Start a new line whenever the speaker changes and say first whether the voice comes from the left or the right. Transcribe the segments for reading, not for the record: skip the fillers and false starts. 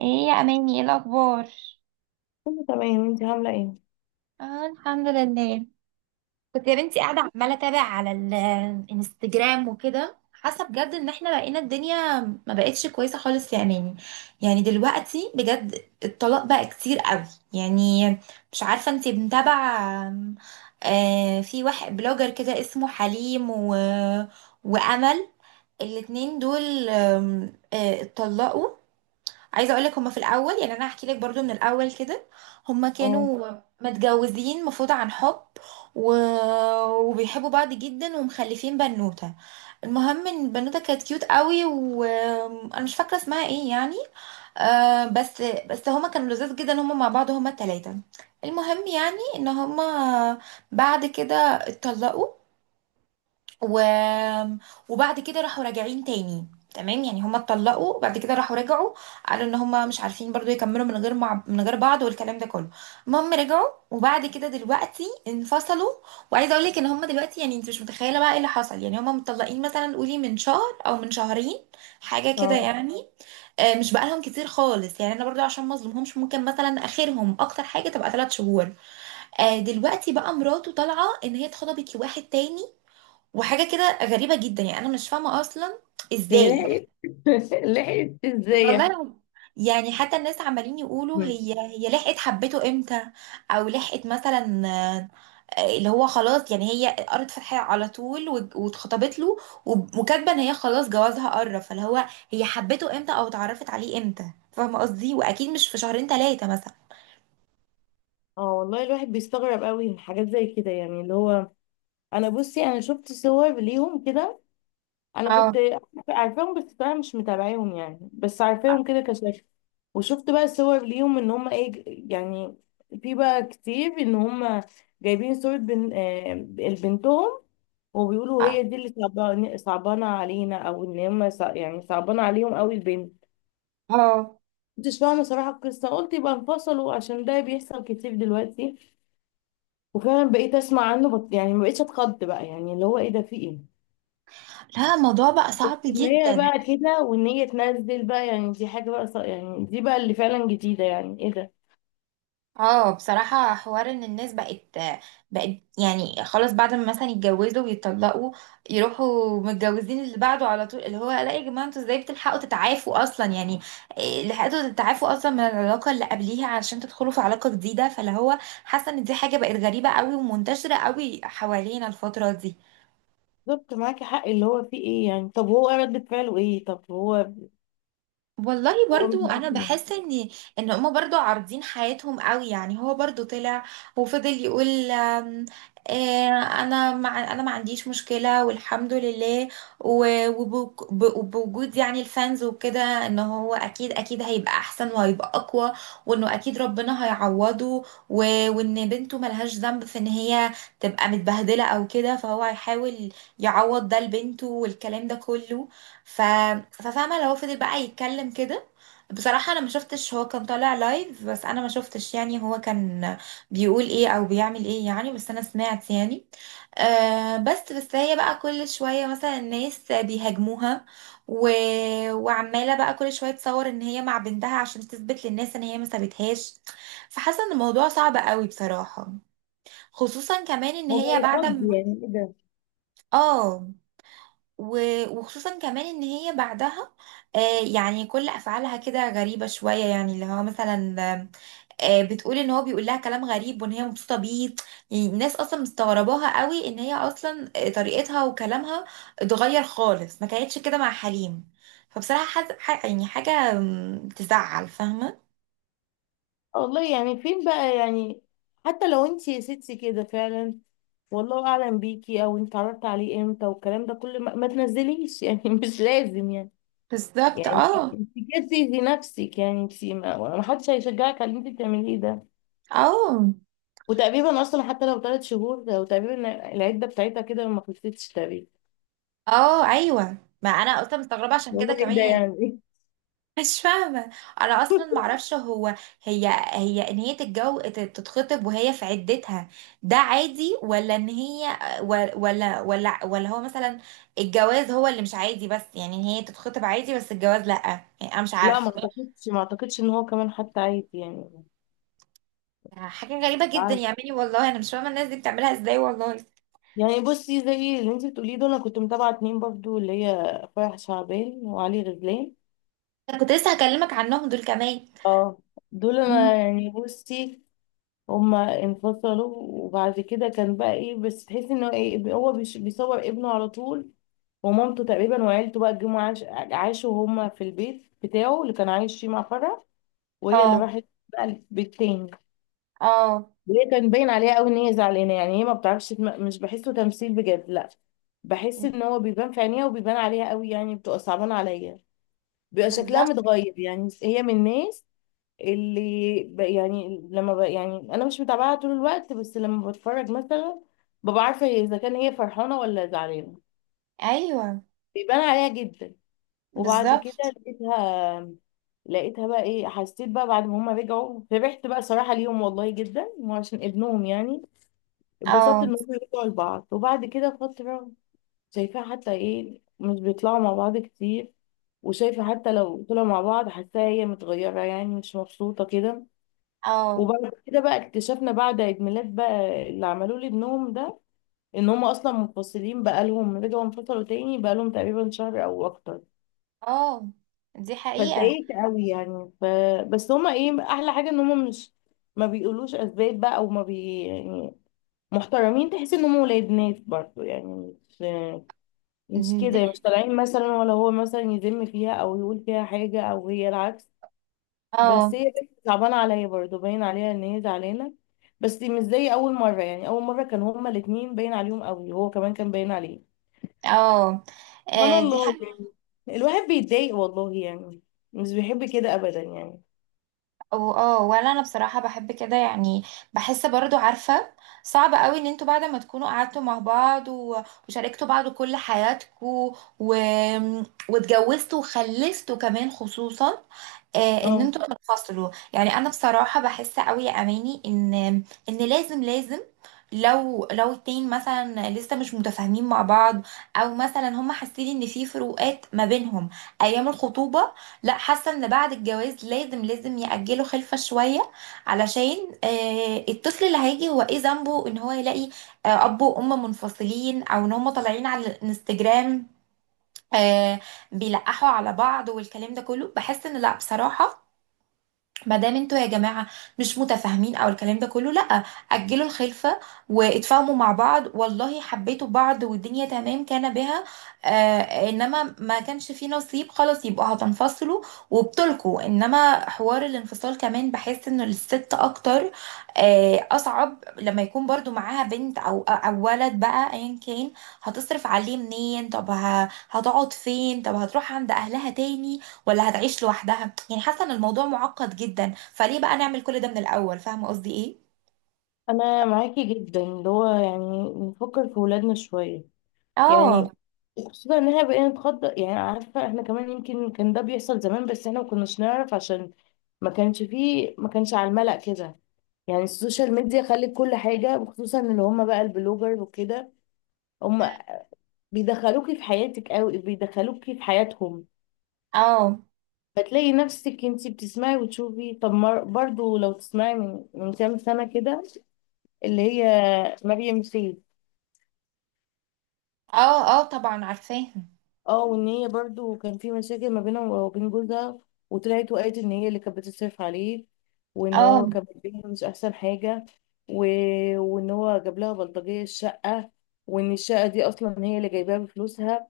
right: ايه يا اماني؟ ايه الاخبار؟
left: كله تمام، انت عاملة ايه؟
right: اه، الحمد لله. كنت يا بنتي قاعدة عمالة أتابع على الانستجرام وكده، حاسة بجد إن احنا بقينا الدنيا ما بقتش كويسة خالص يا أماني. يعني دلوقتي بجد الطلاق بقى كتير قوي. يعني، مش عارفة انتي متابعة؟ في واحد بلوجر كده اسمه حليم وأمل. الاتنين دول اتطلقوا. عايزه اقول لك، هما في الاول، يعني انا هحكي لك برضو من الاول كده. هما
left: اه،
right: كانوا متجوزين مفروض عن حب، و... وبيحبوا بعض جدا ومخلفين بنوته. المهم ان البنوته كانت كيوت قوي، وانا مش فاكره اسمها ايه يعني. آه، بس هما كانوا لذاذ جدا هما مع بعض، هما التلاتة. المهم يعني ان هما بعد كده اتطلقوا، و... وبعد كده راحوا راجعين تاني. تمام، يعني هما اتطلقوا وبعد كده راحوا رجعوا. قالوا ان هما مش عارفين برضو يكملوا من غير بعض والكلام ده كله. المهم رجعوا وبعد كده دلوقتي انفصلوا. وعايزه اقول لك ان هما دلوقتي، يعني انت مش متخيله بقى ايه اللي حصل. يعني هما متطلقين مثلا، قولي من شهر او من شهرين، حاجه كده
left: طب
right: يعني. مش بقالهم كتير خالص، يعني انا برضو عشان ما اظلمهمش ممكن مثلا اخرهم اكتر حاجه تبقى ثلاث شهور. دلوقتي بقى مراته طالعه ان هي اتخطبت لواحد تاني. وحاجة كده غريبة جدا، يعني أنا مش فاهمة أصلا إزاي.
left: هي لحقت لحقت
right: والله
left: ازاي؟
right: لو- يعني حتى الناس عمالين يقولوا،
left: مم.
right: هي لحقت حبته امتى؟ او لحقت مثلا، اللي هو خلاص يعني هي قرت فتحية على طول واتخطبت له. وكاتبه ان هي خلاص جوازها قرب، فاللي هو هي حبته امتى او اتعرفت عليه امتى؟ فاهمة قصدي؟ واكيد مش في شهرين ثلاثة مثلا.
left: اه، والله الواحد بيستغرب قوي من حاجات زي كده، يعني اللي هو انا بصي، انا شفت صور ليهم كده. انا
right: اه.
left: كنت عارفاهم بس طبعا مش متابعاهم، يعني بس عارفاهم كده كشكل. وشفت بقى صور ليهم ان هم ايه، يعني في بقى كتير ان هم جايبين صورة بن... آه، بنتهم. وبيقولوا
right: اه.
left: هي دي اللي صعبانة علينا، او ان هم يعني صعبانة عليهم قوي البنت.
right: آه.
left: كنتش فاهمة صراحة القصة، قلت يبقى انفصلوا عشان ده بيحصل كتير دلوقتي. وفعلا بقيت اسمع عنه، يعني ما بقتش اتخض بقى، يعني اللي هو ايه ده، في ايه،
right: لا، الموضوع بقى صعب
left: ان هي
right: جدا.
left: بقى كده وان هي تنزل بقى. يعني دي حاجة بقى يعني دي بقى اللي فعلا جديدة، يعني ايه ده.
right: اه، بصراحة حوار ان الناس بقت يعني خلاص، بعد ما مثلا يتجوزوا ويتطلقوا يروحوا متجوزين اللي بعده على طول. اللي هو لا يا جماعة، انتوا ازاي بتلحقوا تتعافوا اصلا يعني؟ إيه، لحقتوا تتعافوا اصلا من العلاقة اللي قبليها علشان تدخلوا في علاقة جديدة؟ فاللي هو حاسة ان دي حاجة بقت غريبة قوي ومنتشرة قوي حوالينا الفترة دي.
left: بالظبط، معاكي حق، اللي هو في ايه يعني؟ طب هو ردة فعله ايه؟ طب هو،
right: والله
left: هو مش
right: برضو
left: عارف
right: انا
left: يعني.
right: بحس ان ان هما برضو عارضين حياتهم قوي. يعني هو برضو طلع وفضل يقول آه، انا انا ما عنديش مشكلة والحمد لله، وبوجود يعني الفانز وكده، ان هو اكيد اكيد هيبقى احسن وهيبقى اقوى، وانه اكيد ربنا هيعوضه، وان بنته ملهاش ذنب في ان هي تبقى متبهدلة او كده، فهو هيحاول يعوض ده لبنته والكلام ده كله. ف... ففاهمه لو هو فضل بقى يتكلم كده. بصراحه انا ما شفتش، هو كان طالع لايف بس انا ما شفتش، يعني هو كان بيقول ايه او بيعمل ايه يعني، بس انا سمعت يعني. آه، بس هي بقى كل شويه مثلا الناس بيهاجموها، و... وعماله بقى كل شويه تصور ان هي مع بنتها عشان تثبت للناس ان هي ما سابتهاش. فحاسه ان الموضوع صعب قوي بصراحه. خصوصا كمان ان
left: هو بقى
right: هي بعد
left: يخض،
right: ما،
left: يعني ايه ده.
right: اه، وخصوصا كمان ان هي بعدها، آه، يعني كل افعالها كده غريبه شويه. يعني اللي هو مثلا، آه، بتقول ان هو بيقول لها كلام غريب وان هي مبسوطه بيه. يعني الناس اصلا مستغرباها قوي ان هي اصلا، طريقتها وكلامها اتغير خالص، ما كانتش كده مع حليم. فبصراحه يعني حاجه تزعل، فاهمه؟
left: والله يعني فين بقى يعني. حتى لو انت يا ستي كده فعلا، والله اعلم بيكي او انت اتعرفت عليه امتى والكلام ده كله، ما تنزليش يعني مش لازم يعني.
right: بالظبط.
left: يعني
right: اه.
left: انت كده بتأذي نفسك، يعني انت، ما حدش هيشجعك على اللي انت بتعمليه ده.
right: اه.
left: وتقريبا اصلا حتى لو 3 شهور، وتقريبا العده بتاعتها كده ما خلصتش تقريبا.
right: اه، ايوه، ما انا اصلا مستغربه عشان
left: هو
right: كده
left: ايه
right: كمان
left: ده
right: يعني.
left: يعني؟
right: مش فاهمة. أنا أصلا معرفش هو، هي، إن هي تتخطب وهي في عدتها ده عادي؟ ولا إن هي، ولا هو مثلا الجواز هو اللي مش عادي؟ بس يعني إن هي تتخطب عادي بس الجواز لأ؟ يعني أنا مش
left: لا،
right: عارفة.
left: ما اعتقدش ان هو كمان حتى عادي يعني.
right: حاجة غريبة جدا يا عمي، والله أنا مش فاهمة الناس دي بتعملها إزاي، والله.
left: يعني بصي زي اللي انت بتقوليه، دول انا كنت متابعه اتنين برضو، اللي هي فرح شعبان وعلي غزلان.
right: أنا كنت لسه هكلمك عنهم دول كمان.
left: اه، دول انا
right: مم.
left: يعني بصي، هما انفصلوا. وبعد كده كان بقى ايه، بس تحسي انه ايه، هو بيصور ابنه على طول ومامته تقريبا وعيلته بقى. جم عاشوا هما في البيت بتاعه اللي كان عايش فيه مع فرح، وهي اللي
right: اه.
left: راحت بقى البيت تاني.
right: اه.
left: وهي كان باين عليها قوي ان هي زعلانه، يعني هي ما بتعرفش مش بحسه تمثيل بجد، لا. بحس ان هو بيبان في عينيها وبيبان عليها قوي، يعني بتبقى صعبانه عليا، بيبقى شكلها
right: بالظبط.
left: متغير. يعني هي من الناس اللي يعني لما يعني انا مش متابعاها طول الوقت، بس لما بتفرج مثلا ببقى عارفه هي اذا كان هي فرحانه ولا زعلانه،
right: ايوه.
left: بيبان عليها جدا. وبعد كده
right: بالظبط.
left: لقيتها لقيتها بقى ايه، حسيت بقى بعد ما هما رجعوا فرحت بقى صراحه ليهم والله جدا، وعشان ابنهم يعني اتبسطت ان
right: اه.
left: هم رجعوا لبعض. وبعد كده فترة شايفاها حتى ايه، مش بيطلعوا مع بعض كتير. وشايفة حتى لو طلعوا مع بعض حاساها هي متغيرة، يعني مش مبسوطة كده.
right: اه.
left: وبعد كده بقى اكتشفنا بعد عيد ميلاد بقى اللي عملوه لابنهم ده، ان هم اصلا منفصلين، بقالهم رجعوا انفصلوا تاني بقالهم تقريبا شهر او اكتر.
right: اه، دي حقيقة.
left: فاتضايقت قوي يعني. بس هما ايه احلى حاجة ان هما مش، ما بيقولوش اسباب بقى، او ما بي يعني محترمين. تحس ان هم ولاد ناس برضه، يعني مش، مش كده، مش طالعين مثلا ولا هو مثلا يذم فيها او يقول فيها حاجة او هي العكس. بس هي
right: اه.
left: بنت صعبانة عليا برضه، باين عليها ان هي زعلانة. بس مش زي اول مرة، يعني اول مرة كان هما الاتنين باين عليهم قوي، هو كمان كان باين عليه.
right: اه.
left: سبحان
right: آه، دي حاجة.
left: الله يعني، الواحد بيتضايق والله يعني، مش بيحب كده ابدا يعني.
right: اه، ولا انا بصراحة بحب كده يعني. بحس برضو، عارفة، صعب قوي ان انتوا بعد ما تكونوا قعدتوا مع بعض وشاركتوا بعض كل حياتكم، و... واتجوزتوا وخلفتوا كمان، خصوصا، ان
left: اه،
right: انتوا تنفصلوا. يعني انا بصراحه بحس قوي يا اماني ان ان لازم لازم، لو اتنين مثلا لسه مش متفاهمين مع بعض، او مثلا هم حاسين ان في فروقات ما بينهم ايام الخطوبه، لا، حاسه ان بعد الجواز لازم لازم يأجلوا خلفه شويه، علشان، الطفل اللي هيجي هو ايه ذنبه ان هو يلاقي، اب وام منفصلين، او ان هم طالعين على الانستجرام، آه، بيلقحوا على بعض والكلام ده كله. بحس ان لا، بصراحه ما دام انتوا يا جماعه مش متفاهمين او الكلام ده كله لا، اجلوا الخلفه واتفاهموا مع بعض. والله حبيتوا بعض والدنيا تمام كان بها، آه، انما ما كانش في نصيب خلاص يبقوا هتنفصلوا وبتلكوا. انما حوار الانفصال كمان بحس انه للست اكتر، آه، اصعب لما يكون برضو معاها بنت او ولد بقى ايا كان. هتصرف عليه منين؟ طب هتقعد فين؟ طب هتروح عند اهلها تاني ولا هتعيش لوحدها؟ يعني حاسه ان الموضوع معقد جدا، فليه بقى نعمل كل ده من الاول؟ فاهمه قصدي ايه؟
left: انا معاكي جدا، اللي هو يعني نفكر في ولادنا شوية.
right: اه.
left: يعني خصوصا ان احنا بقينا نتخطى، يعني عارفه احنا كمان يمكن كان ده بيحصل زمان، بس احنا ما كناش نعرف عشان ما كانش فيه، ما كانش على الملأ كده. يعني السوشيال ميديا خلت كل حاجه، وخصوصا اللي هم بقى البلوجر وكده، هم بيدخلوكي في حياتك قوي، بيدخلوكي في حياتهم.
right: اه.
left: فتلاقي نفسك انتي بتسمعي وتشوفي. طب برضو لو تسمعي من كام سنه كده، اللي هي مريم سي.
right: اه، اه طبعا عارفاها.
left: اه، وان هي برضو كان في مشاكل ما بينها وبين جوزها، وطلعت وقالت ان هي اللي كانت بتصرف عليه، وان
right: اه.
left: هو كان بيها مش احسن حاجه. و... وان هو جاب لها بلطجيه الشقه، وان الشقه دي اصلا هي اللي جايباها بفلوسها،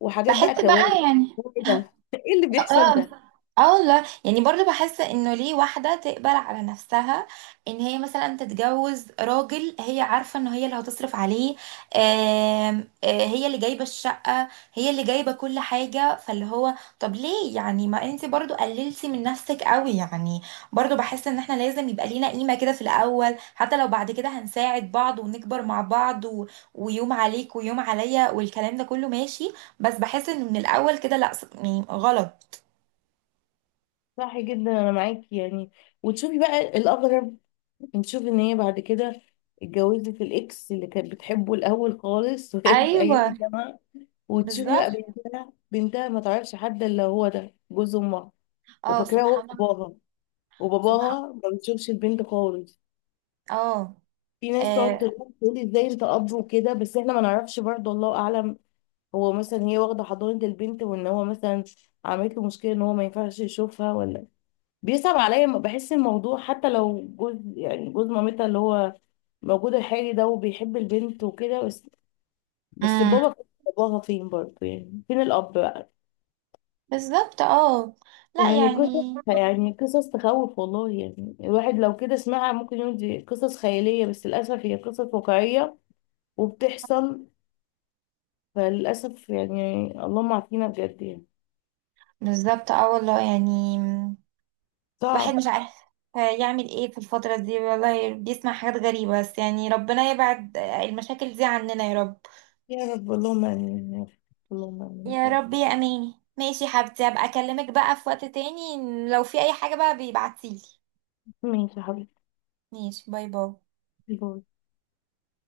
left: وحاجات
right: بحس
left: بقى كوارث.
right: بقى يعني،
left: هو ايه ده ايه اللي بيحصل
right: اه.
left: ده.
right: اه والله يعني، برضو بحس انه ليه واحدة تقبل على نفسها ان هي مثلا تتجوز راجل هي عارفة ان هي اللي هتصرف عليه، هي اللي جايبة الشقة، هي اللي جايبة كل حاجة. فاللي هو طب ليه يعني؟ ما انت برضو قللتي من نفسك قوي يعني. برضو بحس ان احنا لازم يبقى لينا قيمة كده في الاول، حتى لو بعد كده هنساعد بعض ونكبر مع بعض ويوم عليك ويوم عليا والكلام ده كله ماشي، بس بحس انه من الاول كده لا، يعني غلط.
left: صح جدا، انا معاكي يعني. وتشوفي بقى الاغرب، نشوف ان هي بعد كده اتجوزت الاكس اللي كانت بتحبه الاول خالص وهي في
right: ايوه.
left: ايام الجامعه. وتشوفي
right: بالظبط.
left: بقى بنتها ما تعرفش حد الا هو ده جوز امها،
right: اه،
left: وفاكراه هو
right: سبحان الله.
left: باباها.
right: سبحان.
left: وباباها ما بيشوفش البنت خالص.
right: اه.
left: في ناس تقعد
right: آه.
left: تقول ازاي انت اب وكده، بس احنا ما نعرفش برضه، الله اعلم. هو مثلا هي واخده حضانه البنت وان هو مثلا عملت له مشكله ان هو ما ينفعش يشوفها ولا. بيصعب عليا، بحس الموضوع حتى لو جوز، يعني جوز مامتها اللي هو موجود الحالي ده وبيحب البنت وكده، بس بس
right: امم.
left: بابا، باباها فين برضه يعني، فين الاب بقى.
right: بالظبط. اه، لا
left: يعني قصص،
right: يعني.
left: يعني قصص تخوف والله يعني. الواحد لو كده سمعها ممكن يقول دي قصص خيالية، بس للأسف هي قصص واقعية وبتحصل. فللأسف يعني، اللهم عافينا بجد يعني.
right: بالظبط. اه والله يعني، واحد
left: صعب.
right: مش عارف يعمل ايه في الفترة دي، والله بيسمع حاجات غريبة، بس يعني ربنا يبعد المشاكل دي عننا يا رب.
left: يا رب، اللهم آمين يا رب. اللهم آمين.
right: يا
left: طيب،
right: رب. يا اماني، ماشي يا حبيبتي، هبقى اكلمك بقى في وقت تاني. لو في اي حاجة بقى بيبعتيلي.
left: ماشي يا حبيبتي.
right: ماشي، باي باي.
left: باي.